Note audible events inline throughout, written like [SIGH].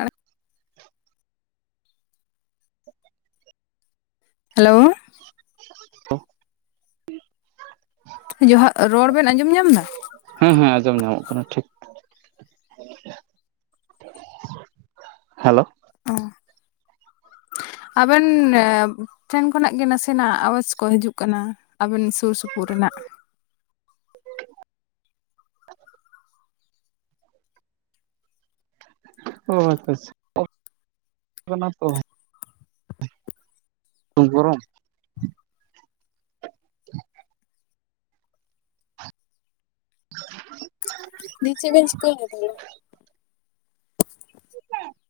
ᱟᱨ [INAUDIBLE] hello. [INAUDIBLE] ᱡᱚᱦᱟᱜ ᱨᱚᱲ ᱵᱮᱱ ᱟᱸᱡᱚᱢ ᱧᱟᱢ ᱫᱟ? ᱦᱮᱸ ᱦᱮᱸ ᱟᱸᱡᱚᱢ ᱧᱟᱢᱚᱜ ᱠᱟᱱᱟ ᱴᱷᱤᱠ᱾ ᱦᱮᱞᱳ, ᱟᱵᱮᱱ ᱮ ᱴᱷᱮᱱ ᱠᱷᱚᱱᱟᱜ ᱜᱮ ᱱᱟᱥᱮᱱᱟᱜ ᱟᱣᱟᱡᱽ ᱠᱚ ᱦᱤᱡᱩᱜ ᱠᱟᱱᱟ ᱟᱵᱮᱱ ᱥᱩᱨ ᱥᱩᱯᱩᱨ ᱨᱮᱱᱟᱜ᱾ ᱚ [INAUDIBLE] ᱠᱚᱢ ᱜᱚᱨᱚᱢ [INAUDIBLE] [INAUDIBLE] ᱱᱤᱪᱮ [INAUDIBLE] ᱛᱟᱦᱞᱮ [INAUDIBLE]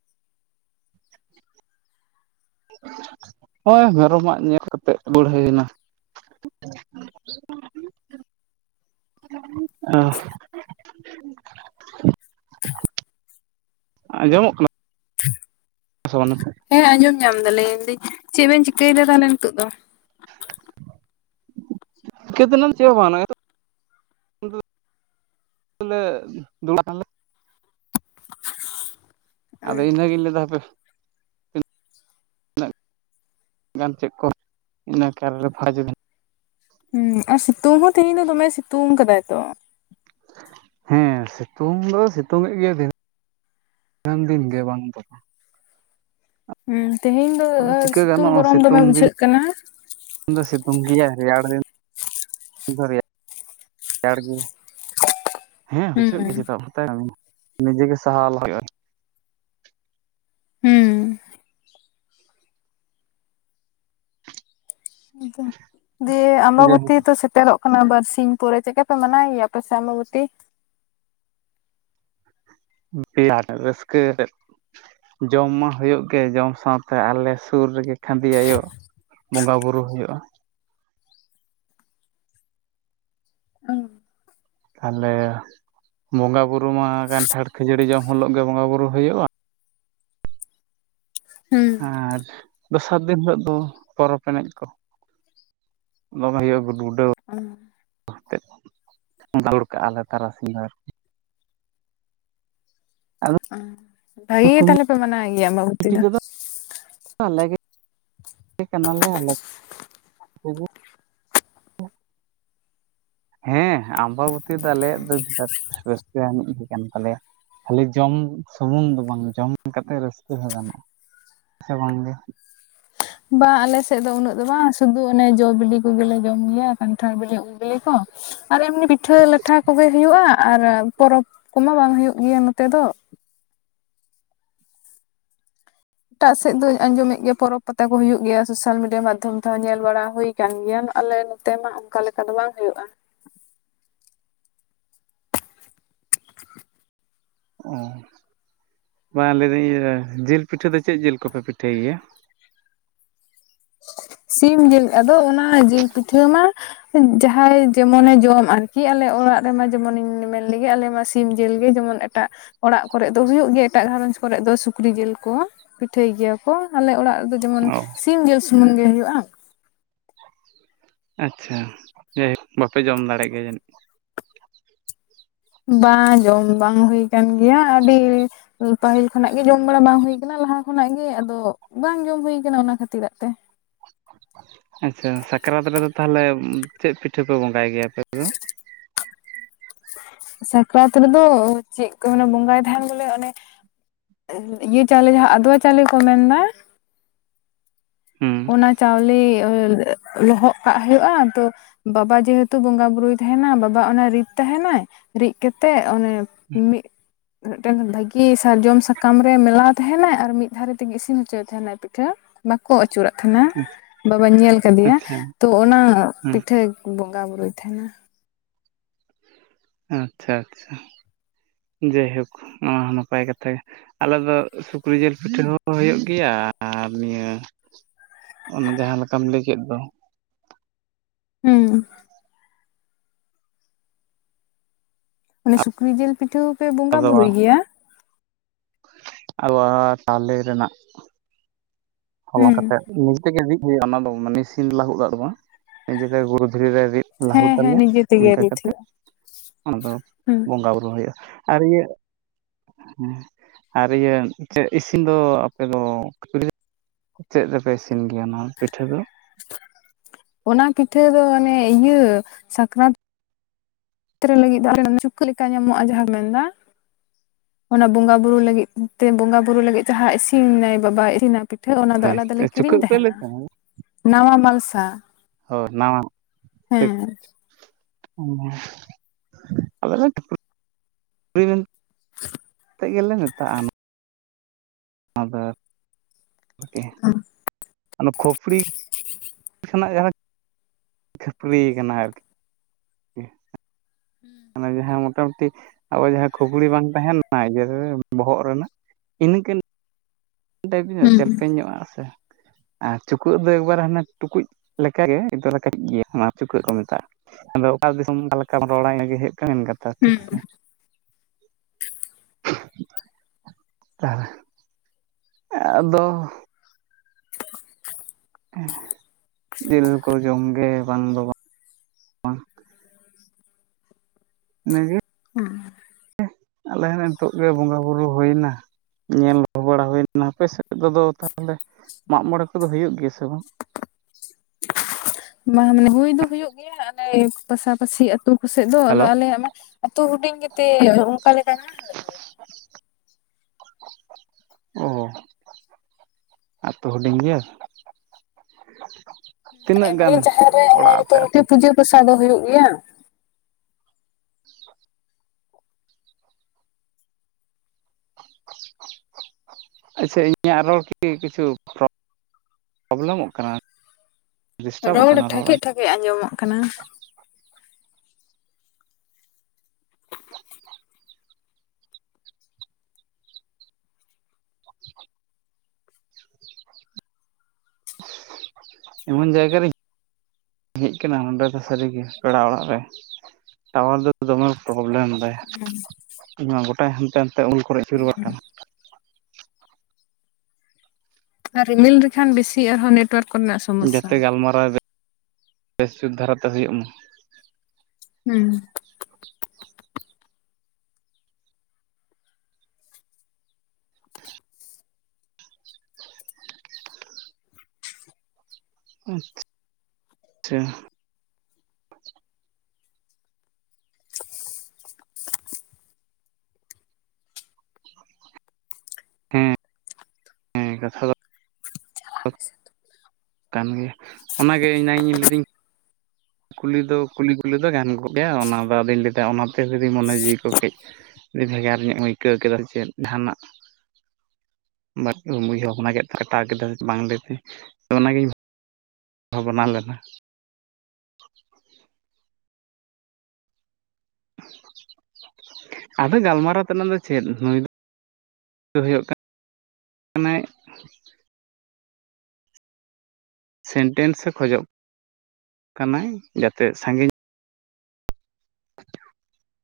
ᱦᱳᱭ ᱢᱮᱨᱚ ᱢᱟᱜ ᱧᱮᱞ ᱠᱟᱛᱮᱫ ᱵᱟᱹᱲᱦᱟᱹᱭ ᱱᱟ᱾ [INAUDIBLE] [INAUDIBLE] ᱟᱸᱡᱚᱢᱚᱜ ᱠᱟᱱᱟ ᱥᱮ ᱵᱟᱝ? ᱦᱮᱸ ᱟᱸᱡᱚᱢ ᱧᱟᱢ ᱫᱟᱞᱤᱧ ᱞᱟᱹᱭ ᱫᱟᱹᱧ ᱪᱮᱫ ᱵᱮᱱ ᱪᱤᱠᱟᱹᱭ ᱫᱟ ᱛᱟᱦᱞᱮ ᱱᱤᱛᱚᱜ ᱫᱚ? ᱠᱮᱫ ᱫᱚᱞᱟᱢ ᱪᱮᱫ ᱦᱚᱸ ᱵᱟᱝ ᱚᱱᱟ ᱜᱮᱛᱚ ᱫᱚᱞᱮ [INAUDIBLE] ᱟᱫᱚ ᱤᱱᱟᱹᱜᱤᱧ ᱞᱟᱹᱭ ᱫᱟ ᱦᱟᱯᱮ᱾ ᱛᱤᱱᱟᱹᱜ ᱜᱟᱱ ᱪᱮᱫ ᱠᱚ ᱤᱱᱟᱹ ᱠᱟᱨ ᱨᱮ ᱯᱷᱟ- ᱦᱩᱸ ᱟᱨ ᱥᱤᱛᱩᱝ ᱦᱚᱸ ᱛᱮᱦᱮᱧ ᱫᱚ ᱫᱚᱢᱮ ᱥᱤᱛᱩᱝ ᱠᱟᱫᱟᱭ ᱛᱚ᱾ ᱦᱮᱸ ᱥᱤᱛᱩᱝ ᱫᱚ ᱥᱤᱛᱩᱝ ᱮᱫ ᱜᱮ ᱫᱤᱱ- ᱫᱤᱱᱟᱹᱢ ᱫᱤᱱ ᱜᱮ ᱵᱟᱝ ᱛᱚ ᱦᱩᱸ ᱛᱮᱦᱮᱧ ᱫᱚ ᱥᱤᱛᱩᱝ ᱜᱚᱨᱚᱢ ᱫᱚᱢᱮ ᱫᱤᱱ ᱵᱩᱡᱷᱟᱹᱜ ᱠᱟᱱᱟ᱾ ᱥᱤᱛᱩᱝ ᱫᱚ ᱥᱤᱛᱩᱝ ᱜᱮᱭᱟ ᱨᱮᱭᱟᱲ ᱫᱤᱱ ᱫᱚᱨᱮᱜ ᱨᱮᱭᱟᱲ ᱜᱮ᱾ ᱦᱮᱸ ᱦᱩᱸ ᱵᱩᱡᱷᱟᱹᱜ ᱜᱮ ᱪᱮᱫᱟᱜ [INAUDIBLE] ᱱᱤᱡᱮ ᱜᱮ ᱥᱟᱦᱟᱣ ᱞᱟᱦᱟᱣ ᱦᱩᱭᱩᱜ-ᱟ᱾ ᱦᱩᱸ ᱫᱤᱭᱮ ᱡᱮ ᱟᱢᱵᱟᱵᱚᱛᱤ ᱛᱚ ᱥᱮᱴᱮᱨᱚᱜ- ᱠᱟᱱᱟ ᱵᱟᱨᱥᱤᱧ ᱯᱚᱨᱮ ᱪᱮᱫᱠᱟ ᱯᱮ ᱢᱟᱱᱟᱣᱮ ᱜᱮᱭᱟ ᱯᱮ ᱥᱮᱢᱟᱵᱚᱛᱤ᱾ [INAUDIBLE] ᱨᱟᱹᱥᱠᱟᱹ ᱨᱮ ᱡᱚᱢ ᱢᱟ ᱦᱩᱭᱩᱜ ᱜᱮ ᱡᱚᱢ ᱥᱟᱶᱛᱮ ᱟᱞᱮ ᱥᱩᱨ ᱨᱮᱜᱮ ᱠᱷᱟᱫᱮ ᱟᱭᱳ ᱵᱚᱸᱜᱟ ᱵᱳᱨᱳ ᱦᱩᱭᱩᱜ-ᱟ᱾ ᱦᱩᱸ ᱛᱟᱦᱚᱞᱮ ᱵᱚᱸᱜᱟ ᱵᱩᱨᱩᱢᱟ ᱠᱟᱱᱴᱷᱟᱲ ᱠᱷᱟᱹᱡᱟᱹᱲᱤ ᱡᱚᱢ ᱦᱳᱞᱳᱜ ᱜᱮ ᱵᱚᱸᱜᱟ ᱵᱩᱨᱩ ᱦᱩᱭᱩᱜ-ᱟ᱾ ᱟᱨ ᱫᱚᱥᱟᱨ ᱫᱤᱱ ᱦᱤᱞᱳᱜ ᱫᱚ ᱯᱚᱨᱚᱵᱽ ᱮᱱᱮᱡ ᱠᱚ ᱫᱚᱢᱮ ᱦᱩᱭᱩᱜ-ᱟ ᱜᱩᱰ ᱰᱩᱰᱟᱹ [UNINTELLIGIBLE] [INAUDIBLE] ᱫᱟᱹᱲ ᱠᱟᱜ-ᱟᱞᱮ ᱛᱟᱨᱟᱥᱤᱧ ᱫᱚ᱾ ᱟᱫᱚ ᱵᱟᱭᱤ ᱜᱮ ᱛᱟᱦᱞᱮ ᱠᱚᱢᱤᱴᱤ ᱯᱮ ᱢᱟᱱᱟ ᱜᱮᱭᱟ ᱟᱵᱟᱵᱚᱛᱤ ᱫᱚ᱾ ᱟᱞᱟᱜᱮ [INAUDIBLE] ᱠᱟᱱᱟ ᱞᱮ ᱟᱞᱮ ᱠᱚᱜᱮ ᱦᱮᱸ ᱟᱢᱵᱟᱵᱚᱛᱤ ᱫᱚ ᱟᱞᱮᱭᱟᱜ ᱫᱚ ᱵᱤᱨᱟᱴ ᱨᱟᱹᱥᱠᱟᱹ ᱟᱹᱱᱤᱡ ᱜᱮ ᱠᱟᱱ ᱛᱟᱞᱮᱭᱟ᱾ ᱠᱷᱟᱹᱞᱤ ᱡᱚᱢ ᱥᱩᱢᱩᱝ ᱫᱚ ᱵᱟᱝ ᱡᱚᱢ ᱠᱟᱛᱮᱫ ᱨᱟᱹᱥᱠᱟᱹ ᱦᱚᱸ ᱜᱟᱱᱚᱜᱼᱟ ᱥᱮ ᱵᱟᱝᱜᱮ? ᱵᱟ ᱟᱞᱮᱥᱮᱫ ᱫᱚ ᱩᱱᱟᱹᱜ ᱫᱚ ᱵᱟᱝ ᱥᱩᱫᱩ ᱚᱱᱮ ᱡᱚ ᱵᱤᱞᱤ ᱠᱚᱜᱮᱞᱮ ᱡᱚᱢ ᱜᱮᱭᱟ, ᱠᱟᱱᱴᱷᱟᱲ ᱵᱤᱞᱤ ᱩᱞ ᱵᱤᱞᱤ ᱠᱚ, ᱟᱨ ᱮᱢᱱᱤ ᱯᱤᱴᱷᱟᱹᱼ ᱞᱟᱴᱷᱟ ᱠᱚᱜᱮ ᱦᱩᱭᱩᱜᱼᱟ, ᱟᱨ ᱯᱚᱨᱚᱵᱽ ᱠᱚᱢᱟ ᱵᱟᱝ ᱦᱩᱭᱩᱜ ᱜᱮᱭᱟ ᱱᱚᱛᱮ ᱫᱚ᱾ ᱮᱴᱟᱜ ᱥᱮᱫ ᱫᱚᱧ ᱟᱸᱡᱚᱢᱮᱜ ᱜᱮᱭᱟ ᱯᱚᱨᱚᱵᱽ ᱯᱟᱛᱟ ᱠᱚ ᱦᱩᱭᱩᱜ ᱜᱮᱭᱟ ᱥᱳᱥᱟᱞ ᱢᱤᱰᱤᱭᱟ ᱢᱟᱫᱽᱫᱷᱚᱢ ᱛᱮᱦᱚᱸ ᱧᱮᱞ ᱵᱟᱲᱟ ᱦᱩᱭ ᱠᱟᱱ ᱜᱮᱭᱟᱢ ᱟᱞᱮ ᱱᱚᱛᱮ ᱢᱟ ᱚᱱᱠᱟ ᱞᱮᱠᱟ ᱫᱚ ᱵᱟᱝ ᱦᱩᱭᱩᱜᱼᱟ᱾ ᱚ ᱵᱟᱝ ᱞᱟᱹᱭᱫᱟᱹᱧ ᱤᱭᱟᱹ ᱡᱤᱞ ᱯᱤᱴᱷᱟᱹ ᱫᱚ ᱪᱮᱫ ᱡᱤᱞ ᱠᱚᱯᱮ ᱯᱤᱴᱷᱟᱹᱭ ᱜᱮᱭᱟ? ᱥᱤᱢ ᱡᱤᱞ ᱟᱫᱚ ᱚᱱᱟ ᱡᱤᱞ ᱯᱤᱴᱷᱟᱹ ᱢᱟ ᱡᱟᱦᱟᱸᱭ ᱡᱮᱢᱚᱱᱮ ᱡᱚᱢ ᱟᱨᱠᱤ ᱟᱞᱮ ᱚᱲᱟᱜ ᱨᱮᱢᱟ ᱡᱮᱢᱚᱱᱤᱧ ᱢᱮᱱ ᱞᱮᱜᱮ ᱟᱞᱮ ᱢᱟ ᱥᱤᱢ ᱡᱤᱞ ᱜᱮ ᱡᱮᱢᱚᱱ ᱮᱴᱟᱜ ᱚᱲᱟᱜ ᱠᱚᱨᱮᱜ ᱫᱚ ᱦᱩᱭᱩᱜ ᱜᱮᱭᱟ ᱮᱴᱟᱜ ᱜᱷᱟᱨᱚᱧᱡᱽ ᱠᱚᱨᱮ ᱫᱚ ᱥᱩᱠᱨᱤ ᱡᱤᱞ ᱠᱚ ᱯᱤᱴᱷᱟᱹᱭ ᱜᱮᱭᱟ ᱠᱚ᱾ ᱟᱞᱮ ᱚᱲᱟᱜ ᱨᱮᱫᱚ ᱡᱮᱢᱚᱱ ᱚ ᱥᱤᱢ ᱡᱤᱞ ᱥᱩᱢᱩᱢ ᱜᱮ ᱦᱩᱭᱩᱜᱼᱟ᱾ ᱟᱪᱷᱟ ᱡᱮᱭᱦᱳᱠ ᱵᱟᱯᱮ ᱡᱚᱢ ᱫᱟᱲᱮᱜ ᱜᱮᱭᱟ ᱡᱟᱹᱱᱤᱡ? ᱵᱟᱝ ᱡᱚᱢ ᱵᱟᱝ ᱦᱩᱭ ᱠᱟᱱᱟᱱ ᱜᱮᱭᱟ ᱟᱹᱰᱤ ᱯᱟᱹᱟᱦᱤᱞ ᱠᱷᱚᱱᱟᱜ ᱜᱮᱤ ᱡᱚᱢ ᱵᱟᱲᱟ ᱵᱟᱝ ᱦᱩᱭ ᱠᱟᱱᱟ ᱞᱟᱦᱟ ᱠᱷᱚᱱᱟᱜ ᱜᱮᱤ ᱟᱫᱚ ᱵᱟᱝ ᱡᱚᱢ ᱦᱩ ᱠᱟᱱᱟ ᱚᱱᱟ ᱠᱷᱟᱹᱛᱤᱨᱟᱜ ᱛᱮ᱾ ᱟᱪᱪᱷᱟ ᱥᱟᱠᱨᱟᱛ ᱨᱮᱫᱚ ᱛᱟᱦᱞᱮ ᱪᱮᱫ ᱯᱤᱴᱷᱟᱹ ᱯᱮ ᱵᱚᱸᱜᱟᱭ ᱜᱮᱭᱟ ᱯᱮ? [INAUDIBLE] ᱥᱟᱠᱨᱟᱛ ᱨᱮᱫᱚ ᱪᱮᱫ ᱠᱚ ᱢᱟᱱᱮ ᱵᱚᱸᱜᱟᱭ ᱛᱟᱦᱮᱸᱱ ᱫᱚᱞᱮ ᱚᱱᱮ ᱤᱭᱟᱹ ᱪᱟᱣᱞᱮ ᱡᱟᱦᱟᱸ ᱟᱫᱣᱟ ᱪᱟᱣᱞᱮ ᱠᱚ ᱢᱮᱱᱫᱟ, ᱦᱩᱸ ᱚᱱᱟ ᱪᱟᱣᱞᱮ ᱞᱚᱦᱚᱫ ᱠᱟᱜ ᱦᱩᱭᱩᱜᱼᱟ ᱟᱫᱚ ᱵᱟᱵᱟ ᱡᱮᱦᱮᱛᱩ ᱵᱚᱸᱜᱟ ᱵᱩᱨᱩᱭ ᱛᱟᱦᱮᱸᱱᱟ ᱵᱟᱵᱟ ᱚᱱᱟ ᱨᱤᱫ ᱛᱟᱦᱮᱸᱱᱟᱭ ᱨᱤᱫ ᱠᱟᱛᱮᱫ ᱚᱱᱮ ᱢᱤᱜ ᱢᱤᱫᱴᱮᱱ ᱵᱷᱟᱹᱜᱤ ᱥᱟᱨᱡᱚᱢ ᱥᱟᱠᱟᱢ ᱨᱮ ᱢᱮᱞᱟᱣ ᱛᱟᱦᱮᱸᱱᱟᱭ, ᱟᱨ ᱢᱤᱫ ᱫᱷᱟᱨᱮ ᱛᱮᱜᱮ ᱤᱥᱤᱱ ᱦᱚᱪᱚᱭᱮ ᱛᱟᱦᱮᱸᱱᱟᱭ᱾ ᱯᱤᱴᱷᱟᱹ ᱵᱟᱠᱚ ᱟ ᱛᱟᱦᱮᱸᱱᱟ ᱵᱟᱵᱟᱧ ᱧᱮᱞ ᱠᱟᱫᱮᱭᱟ, ᱟᱪᱪᱷᱟ ᱛᱚ ᱚᱱᱟ ᱦᱩᱸ ᱯᱤᱴᱷᱟᱹ ᱵᱚᱸᱜᱟ ᱵᱩᱨᱩᱭ ᱛᱟᱦᱮᱸᱱᱟ᱾ ᱟᱪᱷᱟ ᱟᱪᱷᱟ ᱡᱟᱭᱦᱳᱠ ᱚᱱᱟ ᱦᱚᱸ ᱱᱟᱯᱟᱭ ᱠᱟᱛᱷᱟ ᱜᱮ᱾ ᱟᱞᱮ ᱫᱚ ᱥᱩᱠᱨᱤ ᱡᱤᱞ ᱯᱤᱴᱷᱟᱹ ᱦᱚᱸ ᱦᱩᱭᱩᱜ ᱜᱮᱭᱟ, ᱟᱨ ᱱᱤᱭᱟᱹ ᱚᱱᱮ ᱡᱟᱦᱟᱸ ᱞᱮᱠᱟᱢ ᱞᱟᱹᱭ ᱠᱮᱫ ᱫᱚ ᱦᱩᱸ᱾ ᱚᱱᱮ ᱥᱩᱠᱨᱤ ᱡᱤᱞ ᱯᱤᱴᱷᱟᱹ ᱦᱚᱸ ᱯᱮ ᱵᱚᱸᱜᱟ ᱵᱩᱨᱩᱭ ᱜᱮᱭᱟ? ᱟᱵᱟᱨ ᱛᱟᱞᱮ ᱨᱮᱱᱟᱜ ᱦᱚᱞᱟᱝ ᱦᱩᱸ ᱠᱟᱛᱮᱜ ᱱᱤᱡᱮ ᱛᱮᱜᱮ ᱨᱤᱫ ᱦᱳᱭᱳᱜ-ᱟ ᱚᱱᱟ ᱫᱚ ᱢᱮᱱᱮ ᱥᱤᱱ ᱞᱟᱹᱦᱩᱫ ᱟᱜ ᱫᱚ ᱵᱟᱝ ᱱᱤᱡᱮᱛᱮ ᱜᱩᱨᱩ ᱫᱷᱤᱨᱤ ᱨᱮ ᱨᱤᱫ ᱦᱮᱸ ᱞᱟᱹᱦᱩᱫ ᱦᱮᱸ ᱟᱞᱮ ᱱᱤᱡᱮ ᱛᱮᱜᱮ ᱤᱱᱠᱟᱹ ᱨᱤᱫ ᱠᱟᱛᱮᱫ ᱦᱩᱭᱩᱜᱼᱟ ᱚᱱᱟᱫᱚ ᱦᱩᱸ ᱵᱚᱸᱜᱟ ᱵᱩᱨᱩ ᱦᱩᱭᱩᱜ-ᱟ, ᱟᱨ ᱤᱭᱟᱹ ᱟᱨ ᱤᱭᱟᱹ ᱪᱮᱫ ᱤᱥᱤᱱ ᱫᱚ ᱟᱯᱮ ᱫᱚ ᱠᱷᱟᱯᱨᱤ ᱪᱮᱫ ᱨᱮᱯᱮ ᱤᱥᱤᱱ ᱜᱮᱭᱟ ᱱᱚᱣᱟ ᱯᱤᱴᱷᱟᱹ ᱫᱚ? ᱚᱱᱟ ᱯᱤᱴᱷᱟᱹ ᱫᱚ ᱚᱱᱮ ᱤᱭᱟᱹ ᱥᱟᱠᱨᱟᱛ ᱨᱟᱛ ᱞᱟᱹᱜᱤᱫ ᱫᱚ ᱚᱱᱮ ᱪᱩᱠᱟᱹ ᱞᱮᱠᱟ ᱧᱟᱢᱚᱜᱼᱟ ᱡᱟᱦᱟᱸᱢ ᱢᱮᱱ ᱫᱟ ᱚᱱᱟ ᱵᱚᱸᱜᱟ ᱵᱩᱨᱩ ᱞᱟᱹᱜᱤᱫ ᱛᱮ ᱵᱚᱸᱜᱟ ᱵᱩᱨᱩ ᱞᱟᱹᱜᱤᱫ ᱡᱟᱦᱟᱸ ᱤᱥᱤᱱᱟᱭ ᱵᱟᱵᱟᱭ ᱤᱥᱤᱱᱟᱭ ᱯᱤ ᱴᱷᱟᱹ ᱚᱱᱟ ᱫᱚ ᱟᱞᱟᱫᱟ ᱞᱮ ᱠᱤᱨᱤᱧ ᱪᱩᱠᱟᱹᱜ ᱯᱮ ᱞᱟᱹᱭ ᱛᱟᱦᱮᱸᱱᱟ ᱛᱟᱦᱮᱸ ᱱᱟᱣᱟ ᱢᱟᱞᱥᱟ᱾ ᱦᱳᱭ ᱱᱟᱣᱟ ᱦᱮᱸ᱾ [INAUDIBLE] [INAUDIBLE] ᱛᱮ ᱜᱮᱞᱮ ᱢᱮᱛᱟᱜ-ᱟ᱾ ᱟᱫᱚ [INAUDIBLE] ᱚᱱᱟ ᱠᱷᱚᱯᱲᱤ [INAUDIBLE] ᱡᱟᱦᱟᱸ ᱠᱷᱟᱹᱯᱨᱤ ᱠᱟᱱᱟ ᱟᱨᱠᱤ [UNINTELLIGIBLE] [UNINTELLIGIBLE] ᱚᱱᱟ ᱡᱟᱦᱟᱸ ᱢᱚᱴᱟ ᱢᱩᱴᱤ ᱟᱵᱚ ᱡᱟᱦᱟᱸ ᱠᱷᱩᱯᱲᱤ ᱵᱟᱝ ᱛᱟᱦᱮᱱᱟ [INAUDIBLE] ᱤᱭᱟᱹ [INAUDIBLE] ᱵᱚᱦᱚᱜ ᱨᱮᱱᱟᱜ ᱤᱱᱟᱹᱠᱟᱱ [INAUDIBLE] ᱪᱮᱞᱯᱮ ᱧᱚᱜ-ᱟ ᱥᱮ ᱟᱨ ᱪᱩᱠᱟᱹᱜ ᱫᱚ ᱮᱠᱵᱟᱨ ᱦᱟᱱᱮ ᱴᱩᱠᱩᱡ ᱞᱮᱠᱟᱜᱮ ᱠᱟᱹᱴᱤᱡ ᱜᱮᱭᱟ ᱚᱱᱟ ᱪᱩᱠᱟᱹᱜ ᱠᱚ ᱢᱮᱛᱟᱜ-ᱟ ᱾ ᱟᱫᱚ ᱚᱠᱟ ᱫᱤᱥᱚᱢ ᱚᱠᱟ ᱞᱮᱠᱟᱢ ᱨᱚᱲᱟ ᱤᱱᱟᱹ ᱜᱮ ᱦᱩᱭᱩᱜ ᱠᱟᱱᱟ ᱢᱮᱱ ᱠᱟᱛᱷᱟ ᱴᱷᱤᱠ ᱥᱮ, [UNINTELLIGIBLE] ᱟᱫᱚ [UNINTELLIGIBLE] ᱡᱤᱞ ᱠᱚ ᱡᱚᱢ ᱜᱮ ᱵᱟᱝ ᱫᱚ ᱵᱟᱝ [UNINTELLIGIBLE] [UNINTELLIGIBLE] ᱟᱞᱮ ᱦᱚᱞᱮ ᱱᱤᱛᱚᱜ ᱜᱮ ᱵᱚᱸᱜᱟ ᱵᱩᱨᱩ ᱦᱩᱭᱱᱟ᱾ ᱧᱮᱞ ᱵᱟᱲᱟ ᱦᱩᱭᱱᱟ ᱟᱯᱮ ᱥᱮᱫ ᱠᱚᱫᱚ ᱛᱟᱦᱚᱞᱮ ᱢᱟᱜ ᱢᱚᱬᱮ ᱠᱚᱫᱚ ᱦᱩᱭᱩᱜ ᱜᱮᱭᱟ ᱥᱮ ᱵᱟᱝ? ᱵᱟ ᱢᱟᱱᱮ ᱦᱩᱭ ᱫᱚ ᱦᱩᱭᱩᱜ ᱜᱮᱭᱟ ᱟᱞᱮ ᱯᱟᱥᱟ ᱯᱟᱥᱤ ᱟᱹᱛᱩ ᱠᱚᱥᱮᱫ ᱫᱚ ᱟᱫᱚ ᱦᱮᱞᱳ ᱟᱞᱮᱭᱟᱜ ᱢᱟ ᱟᱛᱩ ᱦᱩᱰᱤᱧ ᱜᱮᱛᱮ ᱚᱱᱠᱟ ᱞᱮᱠᱟ ᱚ ᱟᱛᱩ ᱦᱩᱰᱤᱧ ᱜᱮᱭᱟ᱾ ᱦᱩᱸ ᱛᱤᱱᱟᱹᱜ ᱮᱢᱱᱤ ᱜᱟᱱ ᱡᱟᱦᱮᱨ ᱨᱮ ᱚᱱᱟ ᱚᱲᱟᱜ ᱟᱯᱮ ᱧᱩᱛᱩᱢ ᱛᱮ ᱟᱛᱳ ᱯᱩᱡᱟᱹ ᱯᱟᱥᱟ ᱫᱚ ᱦᱩᱭᱩᱜ ᱜᱮᱭᱟ᱾ [UNINTELLIGIBLE] ᱟᱪᱪᱷᱟ ᱤᱧᱟᱜ ᱨᱚᱲ ᱠᱤ ᱠᱤᱪᱷᱩ [INAUDIBLE] ᱯᱨᱚᱵᱞᱮᱢᱚᱜ ᱠᱟᱱᱟ᱾ ᱰᱤᱥᱴᱟᱵᱚᱜ ᱨᱚᱲ ᱠᱟᱱᱟ ᱴᱷᱟᱠᱮᱡ ᱴᱷᱟᱠᱮᱡ ᱟᱸᱡᱚᱢᱚᱜ ᱠᱟᱱᱟ ᱾ ᱮᱢᱚᱱ ᱡᱟᱭᱜᱟ ᱨᱮᱧ ᱦᱮᱡ ᱟᱠᱟᱱᱟ ᱱᱚᱰᱮ ᱫᱚ ᱥᱟᱹᱨᱤᱜᱮ ᱯᱮᱲᱟ ᱚᱲᱟᱜ ᱨᱮ ᱴᱟᱣᱟᱨ ᱫᱚ ᱫᱚᱢᱮ ᱯᱨᱚᱵᱞᱮᱢ ᱫᱟᱭ ᱾ [UNINTELLIGIBLE] ᱤᱧᱢᱟ ᱜᱚᱴᱟᱭ ᱦᱟᱱᱛᱮ ᱱᱟᱛᱮ ᱩᱢᱩᱞ ᱠᱚᱨᱮ ᱟᱹᱪᱩᱨ ᱵᱟᱲᱟ ᱠᱟᱱᱟ ᱾ ᱟᱨ ᱨᱤᱢᱤᱞ ᱞᱮᱠᱷᱟᱱ ᱵᱮᱥᱤ ᱟᱨᱦᱚᱸ ᱱᱮᱴᱳᱭᱟᱨᱠ ᱡᱟᱛᱮ ᱜᱟᱞᱢᱟᱨᱟᱣ [INAUDIBLE] ᱵᱮᱥ ᱫᱷᱟᱨᱟᱛᱮ ᱦᱩᱭᱩᱜ ᱢᱟ, ᱦᱩᱸ ᱟᱪᱪᱷᱟ᱾ ᱦᱮᱸ ᱦᱮᱸ ᱠᱟᱛᱷᱟ ᱫᱚ ᱠᱟᱱ ᱜᱮᱭᱟ ᱚᱱᱟᱜᱮ ᱤᱧ ᱱᱟᱜ ᱤᱧ ᱞᱟᱹᱫᱤᱧ ᱠᱩᱞᱤ ᱫᱚ ᱠᱩᱞᱤ ᱠᱩᱞᱤ ᱫᱚ ᱜᱟᱱ ᱠᱚᱜ ᱜᱮᱭᱟ ᱚᱱᱟᱫᱚ ᱟᱫᱚᱧ ᱞᱟᱹᱭ ᱫᱟ ᱚᱱᱟᱛᱮ ᱡᱩᱫᱤ ᱢᱚᱱᱮ ᱡᱤᱣᱤ ᱠᱚ ᱠᱟᱹᱡ ᱟᱹᱰᱤ ᱵᱷᱮᱜᱟᱨ ᱧᱚᱜ ᱮᱢ ᱟᱹᱭᱠᱟᱹᱣ ᱠᱮᱫᱟ ᱥᱮᱪᱮᱫ ᱡᱟᱦᱟᱱᱟᱜ ᱵᱟᱲᱤᱡ ᱮᱢ ᱩᱭᱦᱟᱨ ᱵᱷᱟᱵᱱᱟ ᱠᱮᱫᱛᱮ ᱠᱟᱴᱟᱣ ᱠᱮᱫᱟ ᱵᱟᱝ ᱞᱟᱹᱭᱛᱮ ᱚᱱᱟᱜᱤᱧ ᱵᱷᱟᱵᱱᱟ ᱞᱮᱱᱟ, ᱟᱫᱚ ᱜᱟᱞᱢᱟᱨᱟᱣ ᱛᱮᱱᱟᱜ ᱫᱚ ᱪᱮᱫ ᱱᱩᱭ ᱫᱚ ᱦᱩᱭᱩᱜ ᱠᱟ ᱠᱟᱱᱟᱭ ᱥᱮᱱᱴᱮᱱᱥ ᱮ ᱠᱷᱚᱡᱚᱜ ᱠᱟᱱᱟᱭ ᱡᱟᱛᱮ ᱥᱟᱜᱤᱧ [UNINTELLIGIBLE]